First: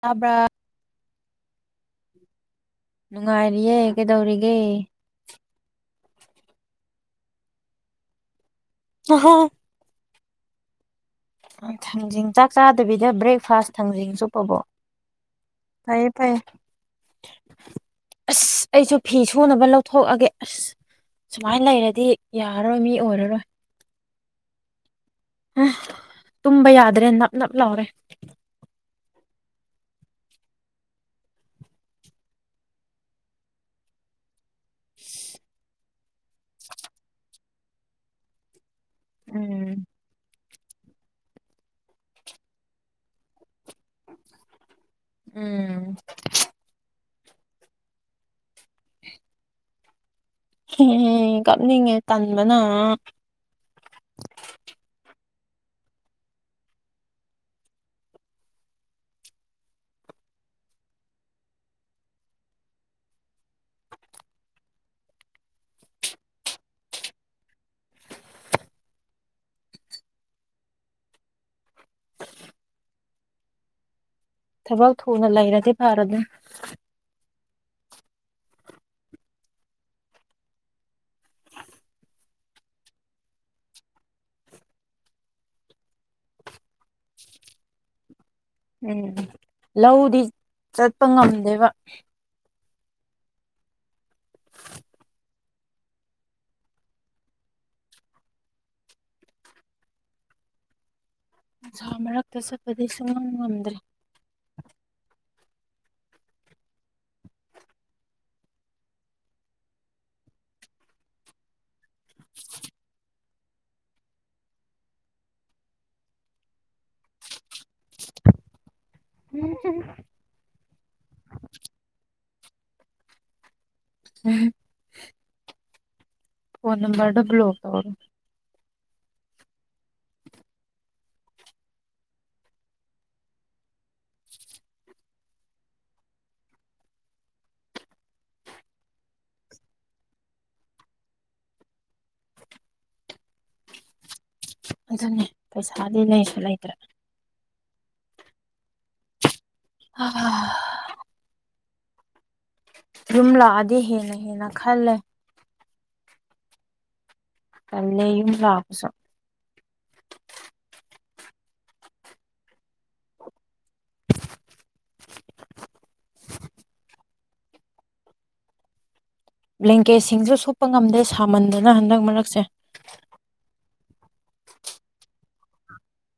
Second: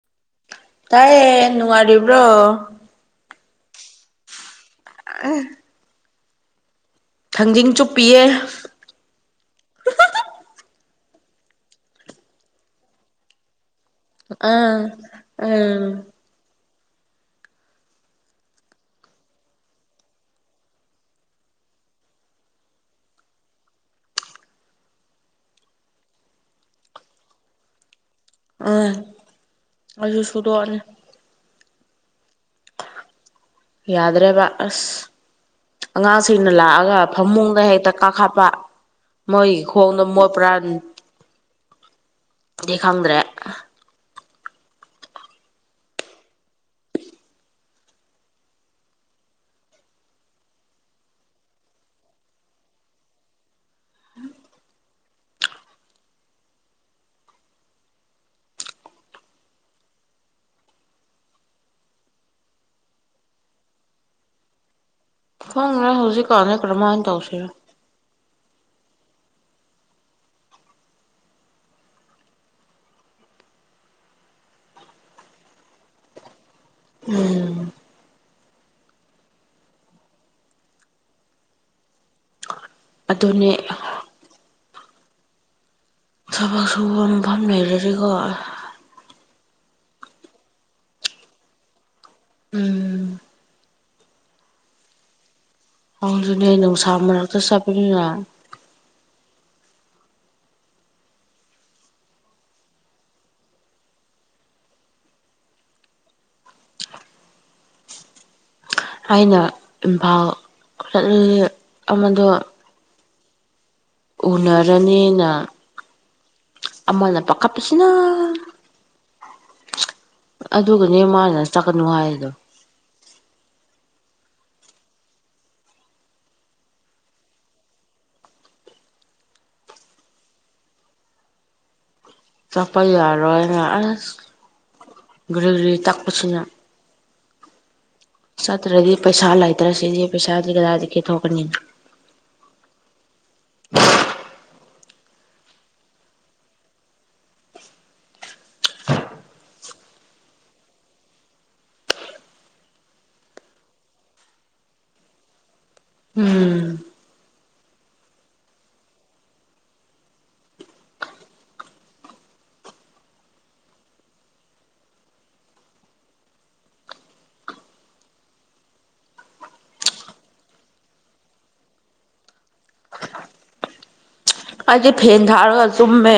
ꯇꯕ꯭ꯔꯥ꯫ ꯇꯥꯏꯌꯦ ꯅꯨꯡꯉꯥꯏꯔꯤꯕ꯭ꯔꯣ꯫ ꯅꯨꯡꯉꯥꯏꯔꯤꯌꯦ ꯀꯩꯗꯧꯔꯤꯒꯦ꯫ ꯑ [unintelligible] ꯊꯥꯡꯖꯤꯡ ꯆꯨꯞꯄꯤꯌꯦ ꯑꯍꯣ ꯊꯥꯡꯖꯤꯡ ꯆꯥꯛ ꯆꯥꯗꯕꯤꯗ ꯕ꯭ꯔꯦꯛꯐꯥꯁ ꯊꯥꯡꯖꯤꯡ ꯆꯨꯞꯄꯕꯣ ꯑꯥ ꯎꯝ ꯐꯩꯌꯦ ꯐꯩ ꯑꯁ ꯑꯩꯁꯨ ꯐꯤ ꯁꯨꯅꯕ ꯂꯧꯊꯣꯛꯑꯒꯦ ꯑꯁ ꯁꯨꯃꯥꯏꯅ ꯂꯩꯔꯗꯤ ꯌꯥꯔꯔꯣꯏ ꯃꯤ ꯑꯣꯏꯔꯔꯣꯏ ꯑ ꯇꯨꯝꯕ ꯌꯥꯗ꯭ꯔꯦ ꯅꯞ ꯅꯞ ꯂꯥꯎꯔꯦ ꯑ ꯑꯩꯁꯨ ꯁꯨꯗꯣꯛꯑꯅꯤ ꯌꯥꯗ꯭ꯔꯦꯕ ꯑꯁ ꯑꯉꯥꯡꯁꯤꯡꯅ ꯂꯥꯛꯑꯒ ꯐꯃꯨꯡꯗ ꯍꯦꯛꯇ ꯀꯥꯈꯠꯄ ꯃꯣꯏ ꯎꯝ ꯈꯣꯡꯗꯣ ꯃꯣꯠꯄꯔꯥ ꯗꯤ ꯈꯪꯗ꯭ꯔꯦ ꯎꯝ [inaudible] ꯎꯝ ꯀꯞꯅꯤꯡꯉꯦ ꯇꯟꯕꯅ ꯈꯪꯗꯦ ꯍꯧꯖꯤꯛꯀꯥꯟꯁꯦ ꯀꯔꯝꯃꯥꯢꯅ ꯇꯧꯁꯤꯔꯥ [inaudible] ꯊꯕꯛ ꯊꯨꯅ ꯂꯩꯔꯗꯤ ꯐꯥꯔꯝꯅꯤ ꯎꯝ ꯑꯗꯨꯅꯦ ꯊꯕꯛ ꯁꯨꯕ ꯃꯐꯝ ꯂꯩꯔꯗꯤꯀꯣ ꯎꯝ ꯂꯧꯗꯤ ꯆꯠꯄ ꯉꯝꯗꯦꯕ ꯎꯝ ꯑꯗꯨꯅꯦ ꯅꯨꯡꯁꯥ ꯃꯔꯛꯇ ꯆꯠꯄꯅꯤꯅ ꯃꯔꯛꯇ ꯆꯠꯄꯗꯤ ꯁꯨꯡꯉꯥꯝ ꯉꯝꯗ꯭ꯔꯦ ꯑꯩꯅ ꯏꯝꯐꯥꯜ ꯆꯠꯂꯗꯤ ꯑꯃꯗꯣ ꯎꯅꯔꯅꯤꯅ ꯑꯃꯅ ꯄꯥꯈꯠꯄꯁꯤꯅ ꯍꯨꯝꯍ [unintelligible] ꯑꯗꯨꯒꯅꯦ ꯃꯥꯅ ꯆꯠꯀꯅꯨ ꯍꯥꯏꯔꯤꯗꯣ ꯎꯝ ꯐꯣꯟ ꯅꯝꯕꯔꯗ ꯕꯂꯣꯛ ꯇꯧ ꯆꯠꯄ ꯌꯥꯔꯣꯢꯅ ꯀ꯭ꯔꯤ ꯀ꯭ꯔꯤ ꯇꯥꯛꯄꯁꯤꯅ ꯆꯠꯇ꯭ꯔꯗꯤ ꯄꯩꯁꯥ ꯂꯩꯇ꯭ꯔ ꯁꯤꯗꯤ ꯄꯩꯁꯥꯗꯤ ꯀꯗꯥꯏꯗꯒꯤ ꯊꯣꯛꯀꯅꯤ ꯑꯗꯨꯅꯦ ꯄꯩꯁꯥꯗꯤ ꯂꯩꯁꯨ ꯂꯩꯇ꯭ꯔꯦ ꯍꯥ [unintelligible] ꯌꯨꯝ ꯂꯥꯛꯑꯗꯤ ꯍꯦꯟꯅ ꯍꯦꯟꯅ ꯈꯜꯂꯦ ꯎꯝ ꯇꯥꯜꯂꯦ ꯌꯨꯝ ꯂꯥꯛꯕꯁꯨ [inaudible] ꯕ꯭ꯂꯦꯡꯀꯦꯠꯁꯤꯡꯁꯨ ꯁꯣꯛꯄ ꯉꯝꯗꯦ ꯁꯥꯃꯟꯗꯅ ꯍꯟꯗꯛ ꯃꯔꯛꯁꯦ ꯑꯩꯗꯤ ꯐꯦꯟ ꯊꯥꯔꯒ ꯇꯨꯝꯃꯦ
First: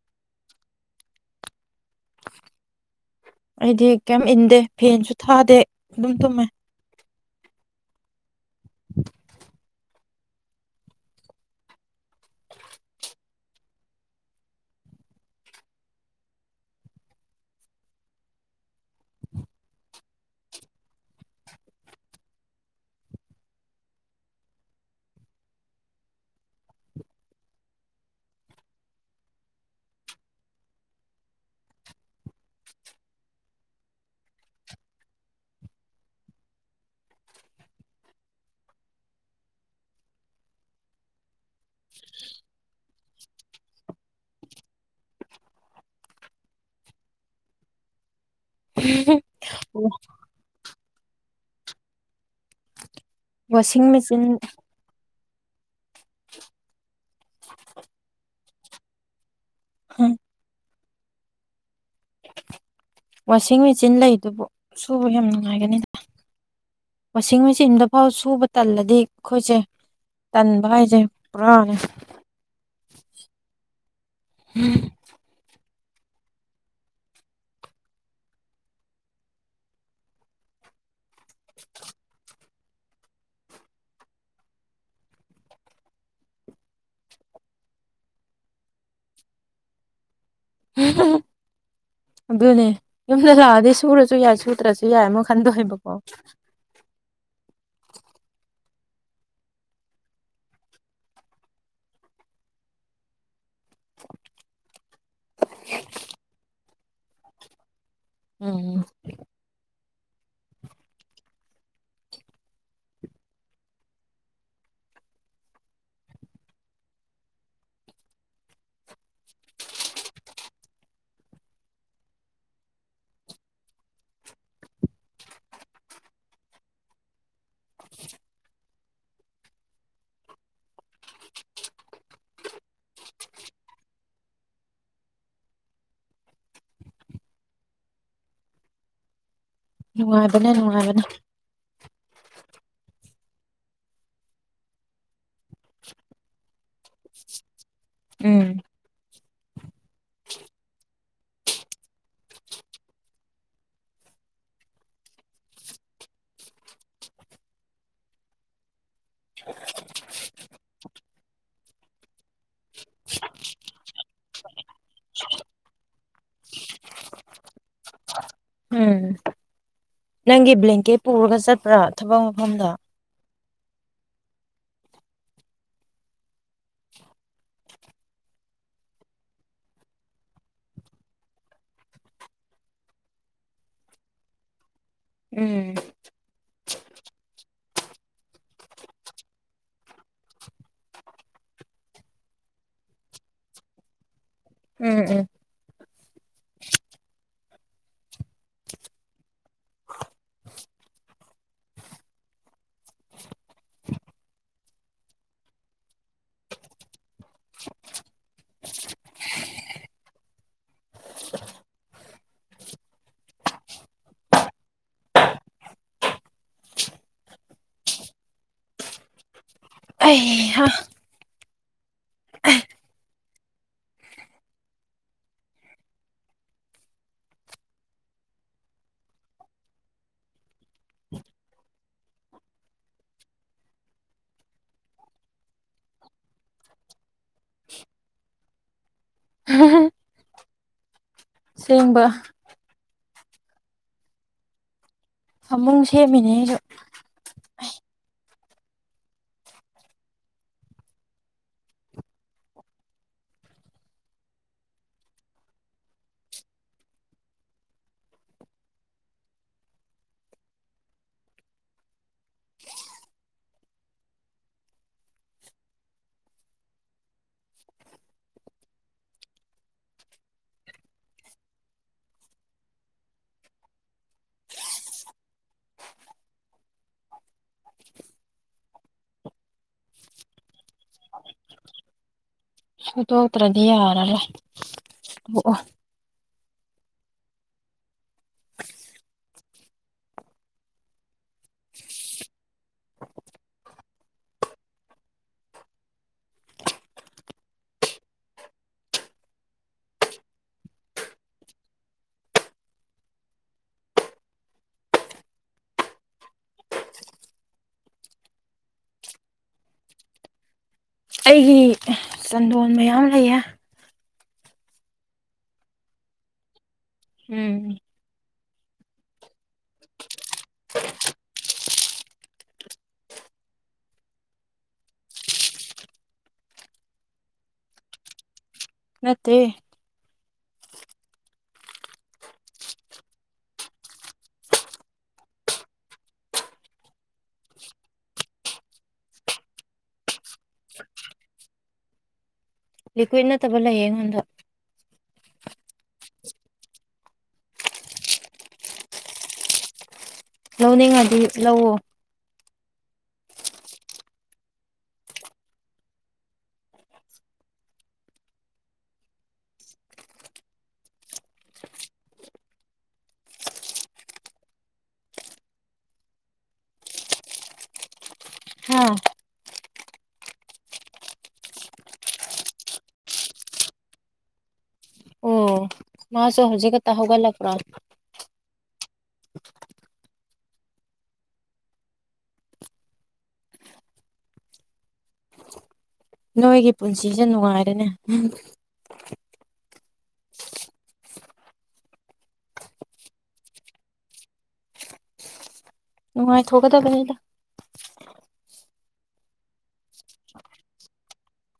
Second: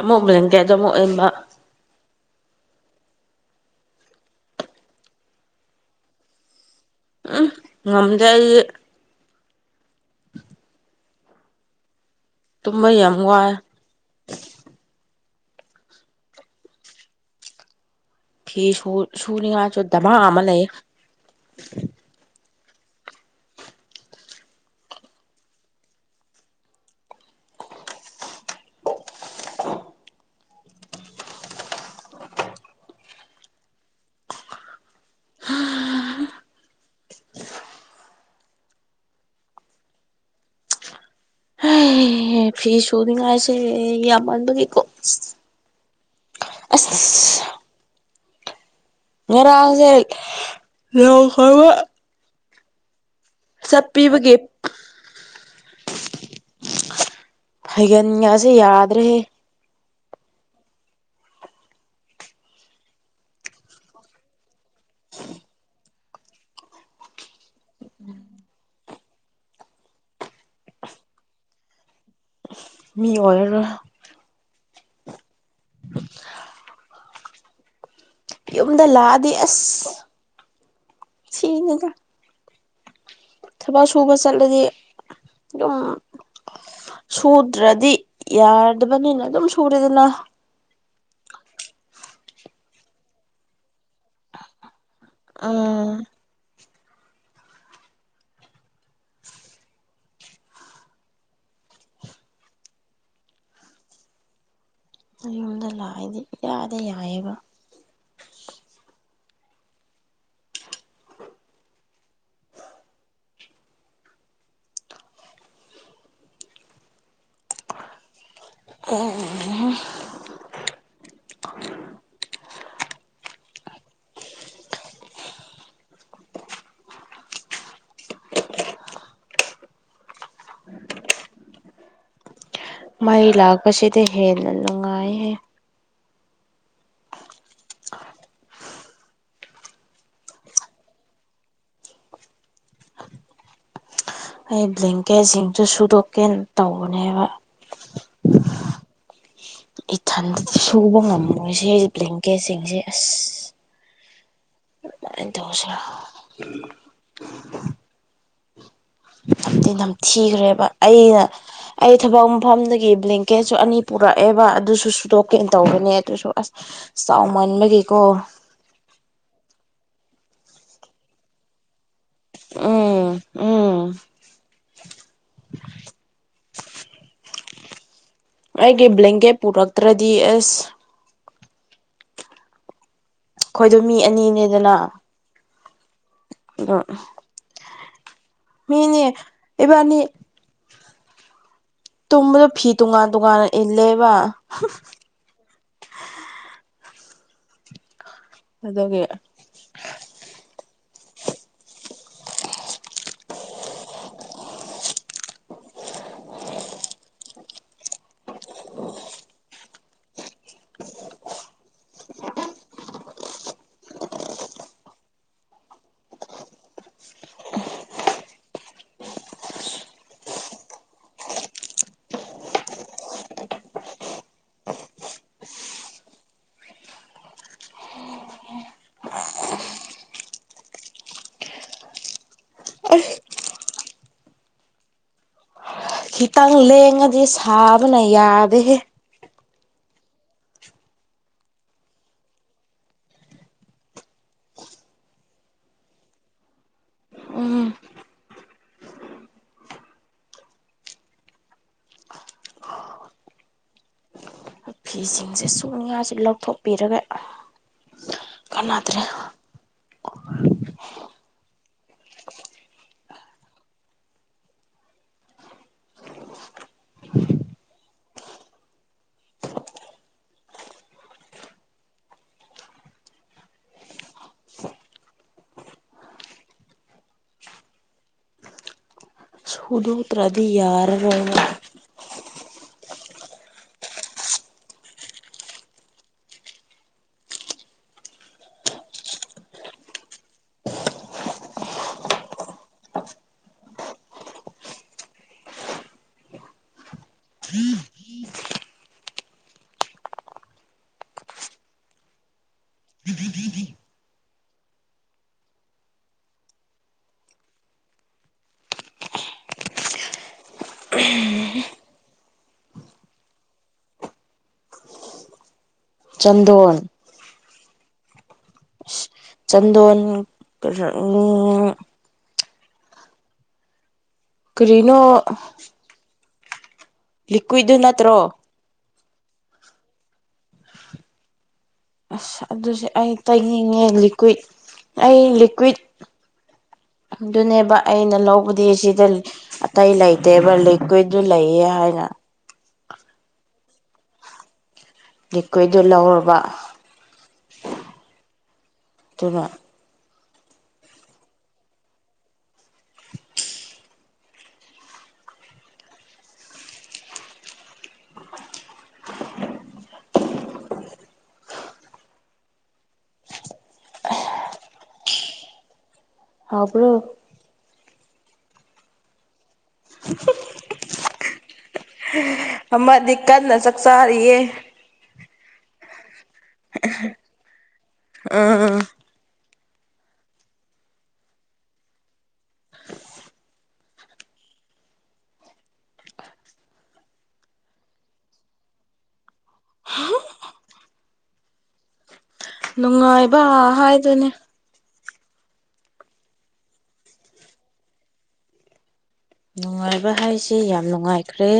ꯑꯃꯨꯛ ꯕꯂꯦꯟꯀꯦꯠꯗꯣ ꯑꯃꯨꯛ ꯏꯟꯕ ꯑꯩꯗꯤ ꯀꯩꯝ ꯏꯟꯗꯦ ꯐꯦꯟꯁꯨ ꯊꯥꯗꯦ ꯑꯗꯨꯝ ꯇꯨꯝꯃꯦ ꯑꯝ ꯉꯝꯗꯦ ꯑꯩꯗꯤ [inaudible] ꯇꯨꯝꯕ ꯌꯥꯝ ꯋꯥꯢ ꯐꯤ ꯁꯨ ꯁꯨꯅꯤꯡꯉꯥꯏꯁꯨ ꯗꯃꯥ ꯑꯃ ꯂꯩ꯫ ꯑꯦ ꯐꯤ ꯁꯨꯅꯤꯡꯉꯥꯏꯁꯦ ꯌꯥꯝꯃꯟꯕꯒꯤꯀꯣ꯫ [unintelligible] ꯉꯔꯥꯡꯁꯦ [inaudible] ꯋꯥꯁꯤꯡ ꯃꯦꯆꯤꯟ ꯆꯠꯄꯤꯕꯒꯤ ꯐꯩꯒꯟꯒꯁꯦ ꯌꯥꯗ꯭ꯔꯦꯍꯦ꯫ ꯋꯥꯁꯤꯡ ꯃꯦꯆꯤꯟ ꯂꯩꯗꯨꯕꯨ ꯁꯨꯕ ꯌꯥꯝ ꯅꯨꯡꯉꯥꯏꯒꯅꯤꯗ꯫ ꯋꯥꯁꯤꯡ ꯃꯦꯆꯤꯟꯗꯐꯥꯎ ꯁꯨꯕ ꯇꯜꯂꯗꯤ ꯑꯩꯈꯣꯏꯁꯦ꯫ ꯇꯟꯕ ꯍꯥꯏꯁꯦ ꯄꯨꯔꯥꯅꯦ꯫ ꯃꯤ ꯑꯣꯏꯔꯔꫭꯏ꯫ [unintelligible] ꯌꯨꯝꯗ ꯂꯥꯛꯑꯗꯤ ꯑꯁ ꯏꯁꯤꯅꯤꯗ꯫ ꯊꯕꯛ ꯁꯨꯕ ꯆꯠꯂꯗꯤ ꯌꯨꯝ ꯁꯨꯗ꯭ꯔꯗꯤ ꯌꯥꯔꯗꯕꯅꯤꯅ ꯑꯗꯨꯝ ꯁꯨꯔꯦꯗꯅ꯫ ꯑꯗꯨꯅꯦ ꯌꯨꯝꯗ ꯂꯥꯛꯑꯗꯤ ꯁꯨꯔꯁꯨ ꯌꯥꯏ ꯁꯨꯗ꯭ꯔꯁꯨ ꯌꯥꯏ ꯃꯣꯏ ꯈꯟꯗꯣꯏꯕ ꯎꯝ ꯀꯣ꯫ [unintelligible] ꯌꯨꯝꯗ ꯂꯥꯛꯏꯗꯤ ꯏꯌꯥꯗ ꯌꯥꯑꯦꯕ꯫ ꯎꯝ꯫ [unintelligible] ꯃꯩ ꯂꯥꯛꯄꯁꯤꯗꯤ ꯍꯦꯟꯅ ꯅꯨꯡꯉꯥꯏꯍꯦ꯫ ꯅꯨꯡꯉꯥꯏꯕꯅꯦ ꯅꯨꯡꯉꯥꯏꯕꯅꯦ꯫ ꯑꯩ ꯕ꯭ꯂꯦꯡꯀꯦꯠ ꯁꯤꯡꯁꯨ ꯁꯨꯗꯣꯛꯀꯦ ꯇꯧꯕꯅꯦꯕ꯫ ꯎꯝ꯫ ꯏꯊꯟꯗꯗꯤ ꯁꯨꯕ ꯉꯝꯃꯣꯏꯁꯦ ꯑꯩ ꯕ꯭ꯂꯦꯡꯀꯦꯠꯁꯤꯡꯁꯦ ꯑꯁ꯫ [inaudible] [inaudible] ꯅꯝꯗꯤ ꯅꯝꯊꯤꯈ꯭ꯔꯦꯕ ꯑꯩꯅ ꯑꯩ ꯊꯕꯛ ꯃꯐꯝꯗꯒꯤ ꯕ꯭ꯂꯦꯡꯀꯦꯠꯁꯨ ꯑꯅꯤ ꯄꯨꯔꯛꯑꯦꯕ ꯑꯗꯨꯁꯨ ꯁꯨꯇꯣꯛꯀꯦꯅ ꯇꯧꯕꯅꯦ ꯑꯗꯨꯁꯨ ꯑꯁ꯫ ꯆꯥꯎꯃꯟꯕꯒꯤꯀꯣ꯫ ꯎꯝ ꯅꯪꯒꯤ ꯕ꯭ꯂꯦꯡꯀꯦꯠ ꯄꯨꯔꯒ ꯆꯠꯄ꯭ꯔꯥ ꯊꯕꯛ ꯃꯐꯝꯗ ꯎꯝ ꯎꯝ꯫ ꯑꯩꯒꯤ ꯕ꯭ꯂꯦꯡꯀꯦꯠ ꯄꯨꯔꯛꯇ꯭ꯔꯗꯤ ꯑꯁ꯫ ꯈꯣꯏꯗꯣ ꯃꯤ ꯑꯅꯤꯅꯦꯗꯅ꯫ ꯎꯝ꯫ [unintelligible] ꯃꯤꯅꯦ ꯏꯕꯥꯅꯤ ꯇꯨꯝꯕꯗ ꯐꯤ ꯇꯣꯉꯥꯟ ꯇꯣꯉꯥꯟꯅ ꯏꯜꯂꯦꯕ꯫ ꯎꯝ ꯎꯝ꯫ ꯑꯗꯨꯒꯤ꯫ [unintelligible] [unintelligible] ꯈꯤꯇꯪ ꯂꯦꯡꯉꯗꯤ ꯁꯥꯕꯅ ꯌꯥꯗꯦꯍꯦ꯫ [unintelligible] ꯁꯦꯡꯕ꯫ ꯐꯃꯨꯨꯡ ꯁꯦꯝꯃꯤꯅꯦ ꯑꯩꯁꯨ꯫ ꯎꯝ꯫ ꯐꯤꯁꯤꯡꯁꯦ ꯁꯨꯅꯤꯡꯉꯁꯤ ꯂꯧꯊꯣꯛꯄꯤꯔꯒ ꯀꯥꯟꯅꯗ꯭ꯔꯦ꯫ ꯁꯨꯗꯣꯛꯇ꯭ꯔꯗꯤ ꯌꯥꯔꯔꯣꯏꯕ꯫ ꯁꯨꯗꯣꯛꯇ꯭ꯔꯗꯤ ꯌꯥꯔ ꯔꯣꯏ ꯑꯣ꯫ ꯑꯩꯒꯤ ꯆꯟꯗꯣꯟ ꯃꯌꯥꯝ ꯂꯩꯌꯦ꯫ ꯆꯟꯗꯣꯟ꯫ ꯎꯝ꯫ ꯆꯟꯗꯣꯟ ꯎꯝ ꯀꯔꯤꯅꯣ꯫ ꯂꯤꯀ꯭ꯋꯤꯗꯨ ꯅꯠꯇ꯭ꯔꯣ꯫ ꯅꯠꯇꯦ꯫ ꯑꯁ ꯑꯗꯨꯁꯦ ꯑꯩ ꯇꯩꯅꯤꯡꯉꯦ ꯂꯤꯀ꯭ꯋꯤꯠ ꯑꯩ ꯂꯤꯀ꯭ꯋꯤꯠ꯫ ꯑꯗꯨꯅꯦꯕ ꯑꯩꯅ ꯂꯧꯕꯗꯤ ꯁꯤꯗ ꯑꯇꯩ ꯂꯩꯇꯦꯕ ꯂꯤꯀ꯭ꯋꯤꯠꯗꯨ ꯂꯩꯌꯦ ꯍꯥꯏꯅ꯫ ꯂꯤꯀꯨꯋꯤꯠ ꯅꯠꯇꯥꯕ ꯂꯩꯌꯦ ꯑꯩꯉꯣꯟ꯫ ꯂꯤꯀꯨꯋꯤꯠꯗꯣ ꯂꯧꯔꯕꯥ ꯑꯗꯨꯅ ꯂꯧꯅꯤꯡꯉꯥꯗꯤ ꯂꯧꯑꯣ꯫ [unintelligible] ꯍꯥꯎꯕ꯭ꯔꯣ꯫ ꯍꯥꯥ꯫ ꯑꯃꯥꯗꯤ ꯀꯟꯅꯥ ꯆꯥꯛꯆꯥꯥꯔꯤꯌꯦ꯫ ꯑꯣ ꯃꯥꯁꯨ ꯍꯧꯖꯤꯛꯈꯇꯥ ꯍꯧꯒꯠꯂꯛꯄꯥꯔ ꯎꯝ꯫ ꯅꯣꯏꯒꯤ ꯄꯨꯟꯁꯤꯁꯦ ꯅꯨꯡꯉꯥꯏꯔꯦꯅꯦ꯫ ꯅꯨꯡꯉꯥꯏꯕ ꯍꯥꯏꯗꯨꯅꯦ꯫ ꯅꯨꯉꯥꯏꯊꯣꯛꯀꯥꯗꯕꯅꯤ꯫ ꯅꯨꯡꯉꯥꯏꯕ ꯍꯥꯏꯁꯦ ꯌꯥꯝ ꯅꯨꯡꯉꯥꯏꯈ꯭ꯔꯦ꯫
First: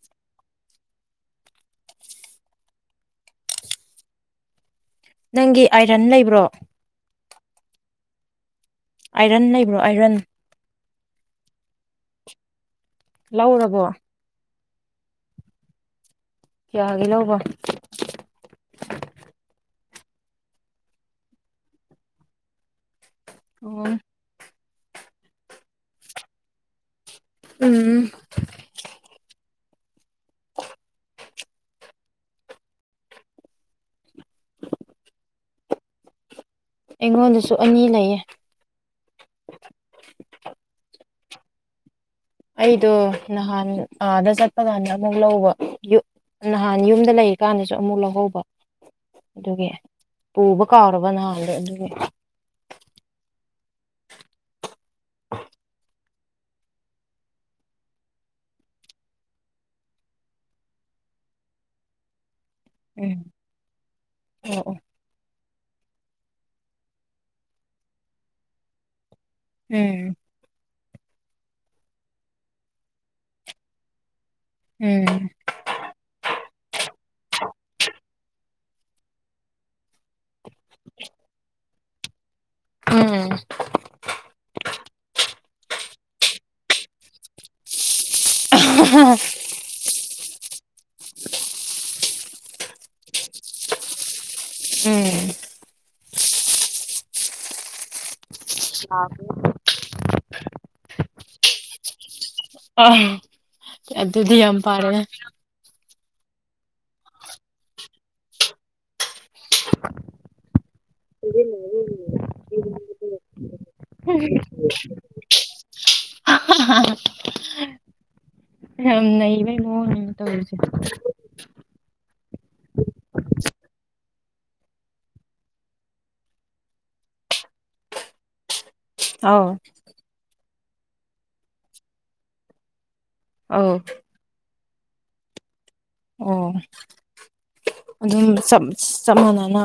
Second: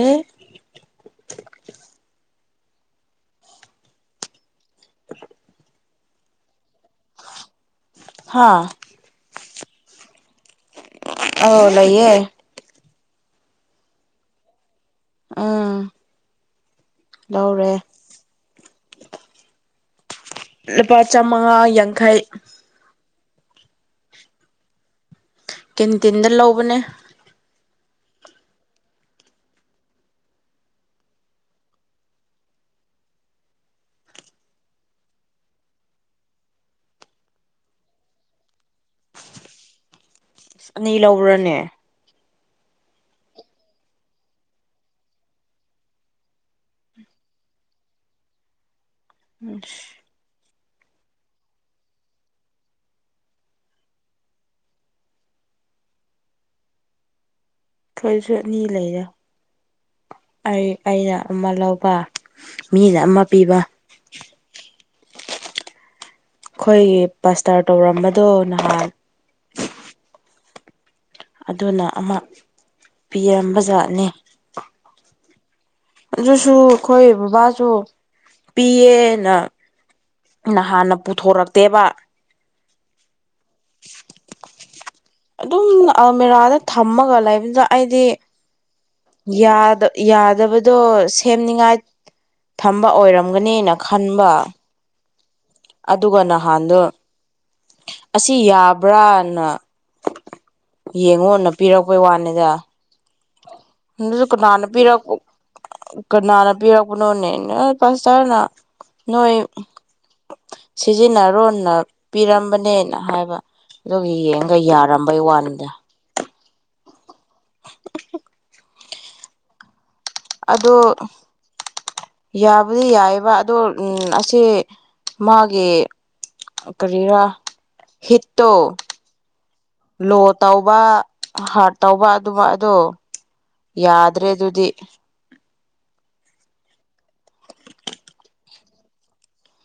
ꯅꯪꯒꯤ ꯑꯥꯏꯔꯟ ꯂꯩꯕ꯭ꯔꯣ꯫ ꯍꯥꯥ꯫ ꯑꯥꯏꯔꯟ ꯂꯩꯕ꯭ꯔꯣ ꯑꯥꯏꯔꯟ꯫ ꯑꯥꯎ ꯂꯩꯌꯦ꯫ ꯂꯧꯎꯔꯕꯣ꯫ ꯎꯝ꯫ ꯀꯌꯥꯒꯤ ꯂꯧꯕ꯫ ꯂꯧꯔꯦ ꯂꯨꯄꯥ ꯆꯥꯃꯉꯥ ꯌꯥꯡꯈꯩ꯫ ꯑꯣ꯫ ꯀꯦꯟꯇꯤꯟꯗꯥ ꯂꯧꯕꯅꯦ꯫ ꯎꯝ꯫ ꯑꯩꯉꯣꯟꯗꯥꯁꯨ ꯑꯅꯤ ꯂꯩꯌꯦ꯫ ꯑꯁ ꯑꯅꯤ ꯂꯧꯕ꯭ꯔꯅꯦ꯫ ꯑꯩꯗꯣ ꯅꯍꯥꯟ ꯑꯥꯗ ꯆꯠꯄ ꯀꯥꯟꯗ ꯑꯃꯨꯛ ꯂꯧꯕ ꯌꯨ ꯅꯍꯥꯟ ꯌꯨꯝꯗꯥ ꯂꯩꯔꯤ ꯀꯥꯟꯗꯁꯨ ꯑꯃꯨꯛ ꯂꯧꯍꯧꯕ꯫ ꯑꯗꯨꯒꯤ ꯄꯨꯕ ꯀꯥꯎꯔꯕ ꯅꯍꯥꯟꯗꯣ ꯑꯗꯨꯒꯤ꯫ [unintelligible] ꯑꯈꯣꯏꯁꯨ ꯑꯅꯤ ꯂꯩꯔꯦ ꯑꯩ ꯑꯩꯅ ꯑꯃꯥ ꯂꯧꯕ ꯃꯤꯅ ꯎꯝ ꯑꯃꯥ ꯄꯤꯕ ꯑꯣ ꯑꯣ ꯑꯈꯣꯏꯒꯤ ꯄꯥꯁꯇꯔ ꯇꯧꯔꯝꯕꯗꯣ ꯅꯍꯥꯟ ꯎꯝ ꯑꯗꯨꯅ ꯑꯃ ꯄꯤꯔꯝꯕ ꯖꯥꯠꯅꯤ ꯎꯝ ꯑꯗꯨꯁꯨ ꯑꯈꯣꯏ ꯕꯥꯕꯥꯁꯨ ꯄꯤꯌꯦꯅ ꯅꯍꯥꯟꯅ ꯄꯨꯊꯣꯔꯛꯇꯦꯕ ꯎꯝ ꯑꯗꯨꯝ ꯑꯜꯃꯦꯔꯥꯗꯥ ꯊꯝꯃꯥꯒ ꯂꯩꯕꯗꯨꯗ ꯑꯩꯗꯤ [unintelligible] ꯌꯥꯗꯕꯗꯣ ꯁꯦꯝꯅꯤꯉꯥꯏ ꯊꯝꯕ ꯑꯣꯏꯔꯝꯒꯥꯅꯤꯅ ꯈꯟꯕ ꯎꯝ ꯑꯗꯨꯒꯥ ꯅꯍꯥꯟꯗꯣ ꯑꯁꯤ ꯌꯥꯕ꯭ꯔꯥꯅ ꯌꯦꯡꯉꯣꯅ ꯄꯤꯔꯛꯄꯩ ꯋꯥꯅꯦꯗ ꯑꯥ ꯑꯗꯨꯗꯤ ꯌꯥꯝ ꯀꯅꯥꯅ ꯐꯥꯔꯦ ꯄꯤꯔꯛꯄ ꯀꯅꯥꯅ ꯄꯤꯔꯛꯄꯥꯅꯣꯅꯦ ꯄꯥꯁꯇꯔꯅ ꯅꯣꯏ ꯁꯤꯖꯤꯟꯅꯔꯣꯅ ꯄꯤꯔꯝꯕꯅꯦꯅ ꯍꯥꯏꯕ ꯑꯗꯨꯒ ꯌꯦꯡꯉꯥꯒ ꯌꯥꯔꯝ ꯕꯥꯩ ꯋꯥꯟꯅꯦ ꯍ ꯍꯥ [unintelligible] [inaudible] ꯌꯥꯝ ꯅꯩꯕꯩ ꯃꯑꯣꯡꯅꯤꯅꯦ ꯑꯗꯣ ꯌꯥꯕꯨꯗꯤ ꯌꯥꯏꯑꯦꯕ ꯑꯗꯣ ꯎꯝ ꯑꯁꯤ ꯃꯥꯒꯤ ꯀꯔꯤꯔ ꯍꯤꯠꯇꯣ ꯑꯥꯎ ꯂꯣ ꯇꯧꯕ ꯍꯥꯔꯠ ꯇꯧꯕ ꯑꯗꯨꯝꯕ ꯑꯗꯣ ꯑꯧ ꯌꯥ ꯗ꯭ꯔꯦ ꯑꯗꯨꯗꯤ ꯑꯣ ꯑꯗꯨꯝ ꯆꯞ ꯃꯥꯟꯅꯅ